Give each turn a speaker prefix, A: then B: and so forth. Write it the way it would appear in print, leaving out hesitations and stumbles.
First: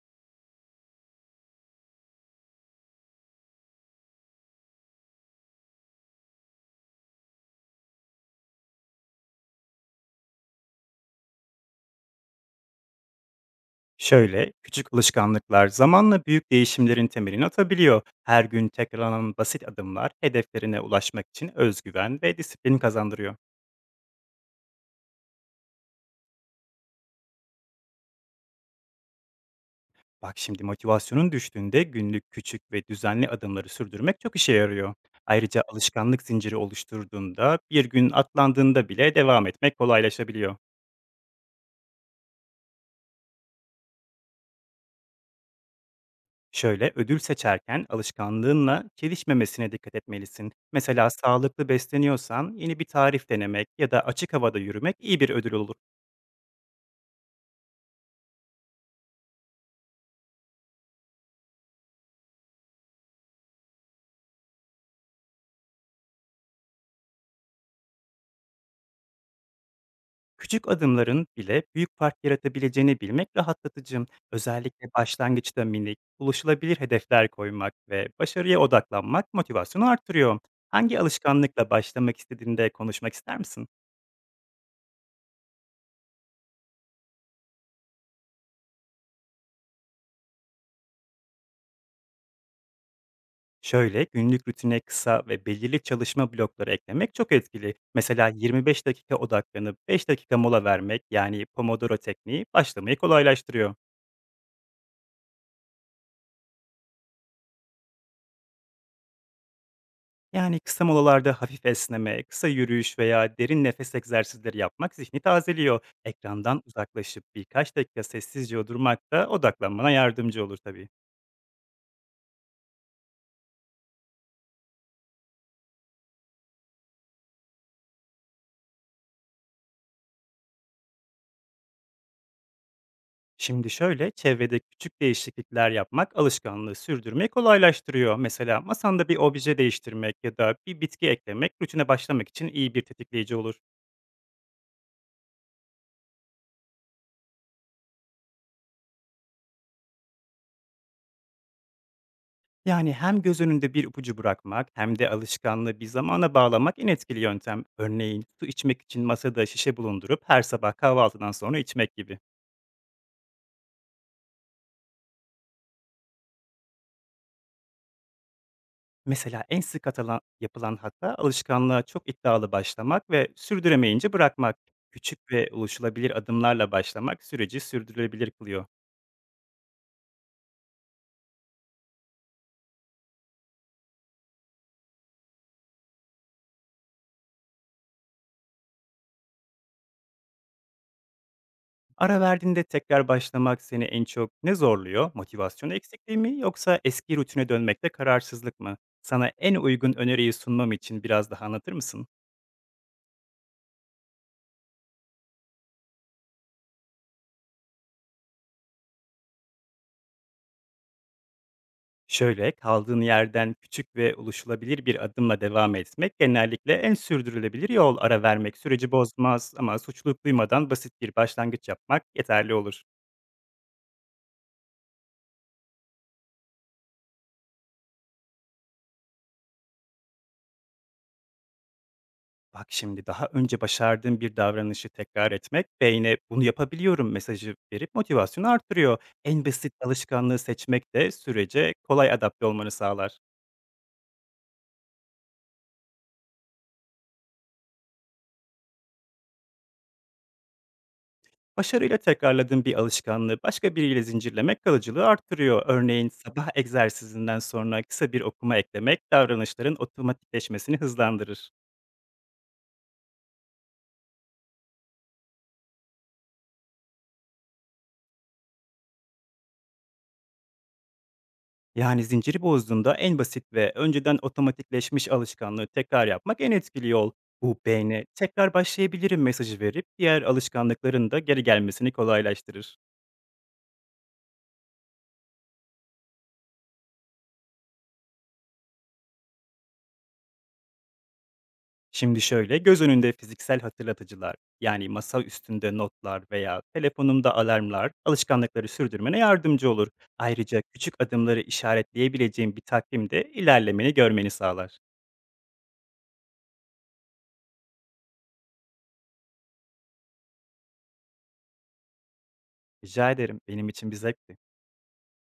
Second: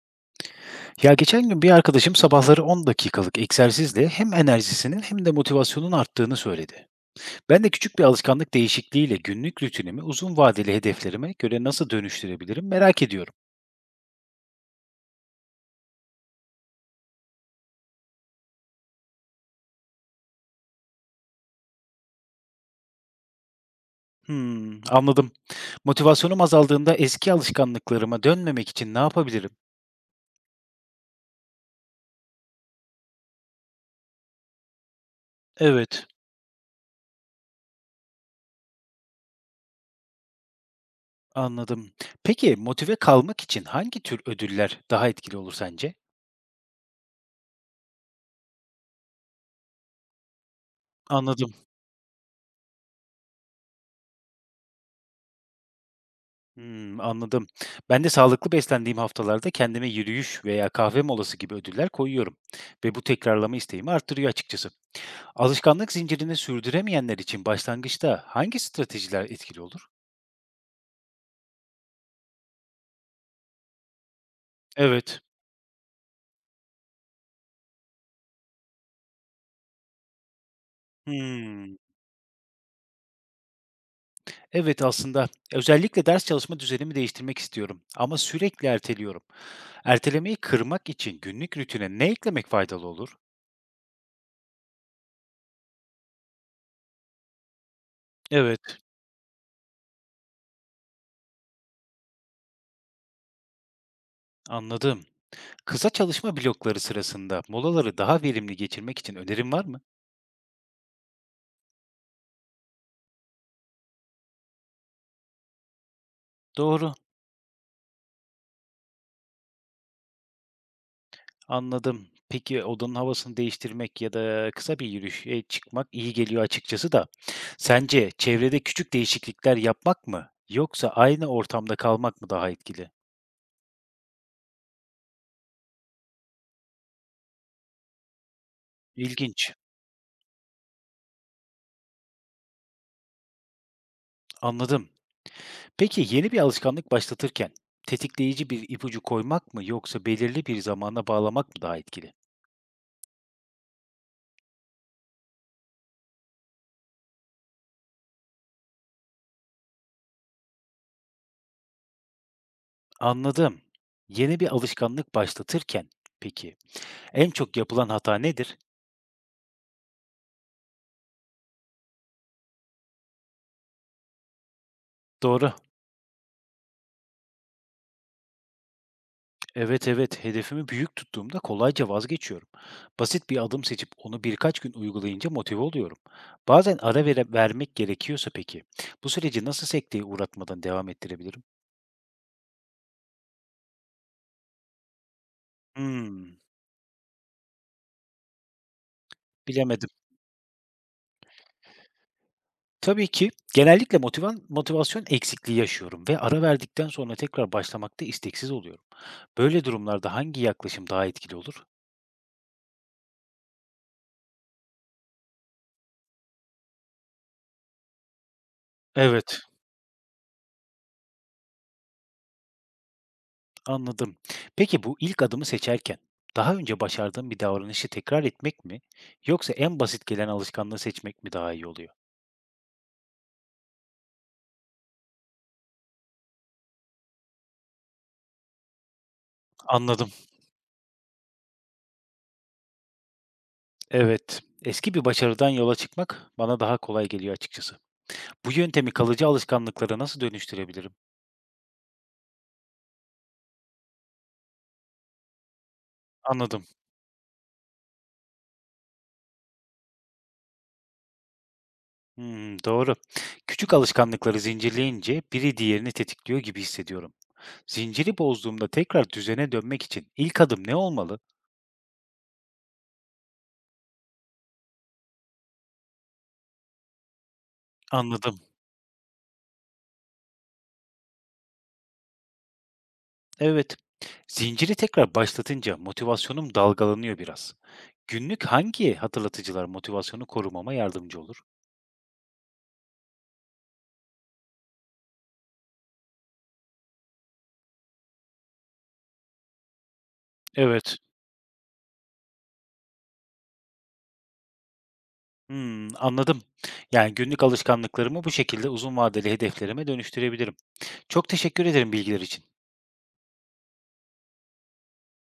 A: Ya geçen gün bir arkadaşım sabahları 10 dakikalık egzersizle hem enerjisinin hem de motivasyonun arttığını söyledi. Ben de küçük bir alışkanlık değişikliğiyle günlük rutinimi uzun vadeli hedeflerime göre nasıl dönüştürebilirim merak ediyorum.
B: Şöyle, küçük alışkanlıklar zamanla büyük değişimlerin temelini atabiliyor. Her gün tekrarlanan basit adımlar hedeflerine ulaşmak için özgüven ve disiplin kazandırıyor.
A: Hmm, anladım. Motivasyonum azaldığında eski alışkanlıklarıma dönmemek için ne yapabilirim?
B: Bak şimdi motivasyonun düştüğünde günlük küçük ve düzenli adımları sürdürmek çok işe yarıyor. Ayrıca
A: Evet,
B: alışkanlık zinciri oluşturduğunda bir gün atlandığında bile devam etmek kolaylaşabiliyor.
A: anladım. Peki motive kalmak için hangi tür ödüller daha etkili olur sence?
B: Şöyle ödül seçerken alışkanlığınla çelişmemesine dikkat etmelisin. Mesela
A: Anladım.
B: sağlıklı besleniyorsan yeni bir tarif denemek ya da açık havada yürümek iyi bir ödül olur.
A: Hımm, anladım. Ben de sağlıklı beslendiğim haftalarda kendime yürüyüş veya kahve molası gibi ödüller koyuyorum ve bu tekrarlama isteğimi artırıyor açıkçası. Alışkanlık zincirini sürdüremeyenler için başlangıçta hangi stratejiler etkili olur?
B: Küçük adımların bile büyük fark yaratabileceğini bilmek rahatlatıcı. Özellikle
A: Evet.
B: başlangıçta minik, ulaşılabilir hedefler koymak ve başarıya odaklanmak motivasyonu artırıyor. Hangi alışkanlıkla
A: Hımm.
B: başlamak istediğinde konuşmak ister misin?
A: Evet, aslında özellikle ders çalışma düzenimi değiştirmek istiyorum ama sürekli erteliyorum. Ertelemeyi kırmak için günlük rutine ne eklemek faydalı olur?
B: Şöyle günlük rutine kısa ve belirli çalışma blokları eklemek çok etkili. Mesela
A: Evet,
B: 25 dakika odaklanıp 5 dakika mola vermek yani Pomodoro tekniği başlamayı kolaylaştırıyor.
A: anladım. Kısa çalışma blokları sırasında molaları daha verimli geçirmek için önerin var mı?
B: Yani kısa molalarda hafif esneme, kısa yürüyüş veya derin nefes egzersizleri yapmak zihni tazeliyor. Ekrandan
A: Doğru.
B: uzaklaşıp birkaç dakika sessizce durmak da odaklanmana yardımcı olur tabii.
A: Anladım. Peki odanın havasını değiştirmek ya da kısa bir yürüyüşe çıkmak iyi geliyor açıkçası da. Sence çevrede küçük değişiklikler yapmak mı yoksa aynı ortamda kalmak mı daha etkili?
B: Şimdi şöyle, çevrede küçük değişiklikler yapmak alışkanlığı sürdürmeyi kolaylaştırıyor. Mesela masanda bir
A: İlginç.
B: obje değiştirmek ya da bir bitki eklemek rutine başlamak için iyi bir tetikleyici olur.
A: Anladım. Peki yeni bir alışkanlık başlatırken tetikleyici bir ipucu koymak mı yoksa belirli bir zamana bağlamak mı daha etkili?
B: Yani hem göz önünde bir ipucu bırakmak hem de alışkanlığı bir zamana bağlamak en etkili yöntem. Örneğin su içmek için masada şişe bulundurup her sabah kahvaltıdan sonra içmek gibi.
A: Anladım. Yeni bir alışkanlık başlatırken peki en çok yapılan hata nedir?
B: Mesela en sık yapılan hata alışkanlığa çok iddialı başlamak ve sürdüremeyince bırakmak. Küçük ve
A: Doğru.
B: ulaşılabilir adımlarla başlamak süreci sürdürülebilir kılıyor.
A: Evet, evet. Hedefimi büyük tuttuğumda kolayca vazgeçiyorum. Basit bir adım seçip onu birkaç gün uygulayınca motive oluyorum. Bazen ara vere vermek gerekiyorsa peki, bu süreci nasıl sekteye uğratmadan devam ettirebilirim?
B: Ara verdiğinde tekrar başlamak seni en çok ne zorluyor? Motivasyon eksikliği
A: Hmm,
B: mi yoksa eski rutine dönmekte kararsızlık mı? Sana en
A: bilemedim.
B: uygun öneriyi sunmam için biraz daha anlatır mısın?
A: Tabii ki genellikle motivasyon eksikliği yaşıyorum ve ara verdikten sonra tekrar başlamakta isteksiz oluyorum. Böyle durumlarda hangi yaklaşım daha etkili olur?
B: Şöyle, kaldığın yerden küçük ve ulaşılabilir bir adımla devam etmek genellikle en sürdürülebilir yol. Ara vermek süreci
A: Evet.
B: bozmaz ama suçluluk duymadan basit bir başlangıç yapmak yeterli olur.
A: Anladım. Peki bu ilk adımı seçerken daha önce başardığın bir davranışı tekrar etmek mi yoksa en basit gelen alışkanlığı seçmek mi daha iyi oluyor?
B: Bak şimdi daha önce başardığın bir davranışı tekrar etmek beyne bunu yapabiliyorum mesajı verip motivasyonu artırıyor. En basit
A: Anladım.
B: alışkanlığı seçmek de sürece kolay adapte olmanı sağlar.
A: Evet. Eski bir başarıdan yola çıkmak bana daha kolay geliyor açıkçası. Bu yöntemi kalıcı alışkanlıklara nasıl dönüştürebilirim?
B: Başarıyla tekrarladığın bir alışkanlığı başka biriyle zincirlemek kalıcılığı arttırıyor. Örneğin sabah
A: Anladım.
B: egzersizinden sonra kısa bir okuma eklemek davranışların otomatikleşmesini hızlandırır.
A: Hmm, doğru. Küçük alışkanlıkları zincirleyince biri diğerini tetikliyor gibi hissediyorum. Zinciri bozduğumda tekrar düzene dönmek için ilk adım ne olmalı?
B: Yani zinciri bozduğunda en basit ve önceden otomatikleşmiş alışkanlığı tekrar yapmak en etkili yol. Bu beyne
A: Anladım.
B: tekrar başlayabilirim mesajı verip diğer alışkanlıkların da geri gelmesini kolaylaştırır.
A: Evet. Zinciri tekrar başlatınca motivasyonum dalgalanıyor biraz. Günlük hangi hatırlatıcılar motivasyonu korumama yardımcı olur?
B: Şimdi şöyle, göz önünde fiziksel hatırlatıcılar, yani masa üstünde notlar veya telefonumda alarmlar alışkanlıkları sürdürmene yardımcı olur. Ayrıca küçük
A: Evet.
B: adımları işaretleyebileceğin bir takvim de ilerlemeni görmeni sağlar.
A: Hmm, anladım. Yani günlük alışkanlıklarımı bu şekilde uzun vadeli hedeflerime dönüştürebilirim. Çok teşekkür ederim bilgiler için.
B: Rica ederim, benim için bir zevkti.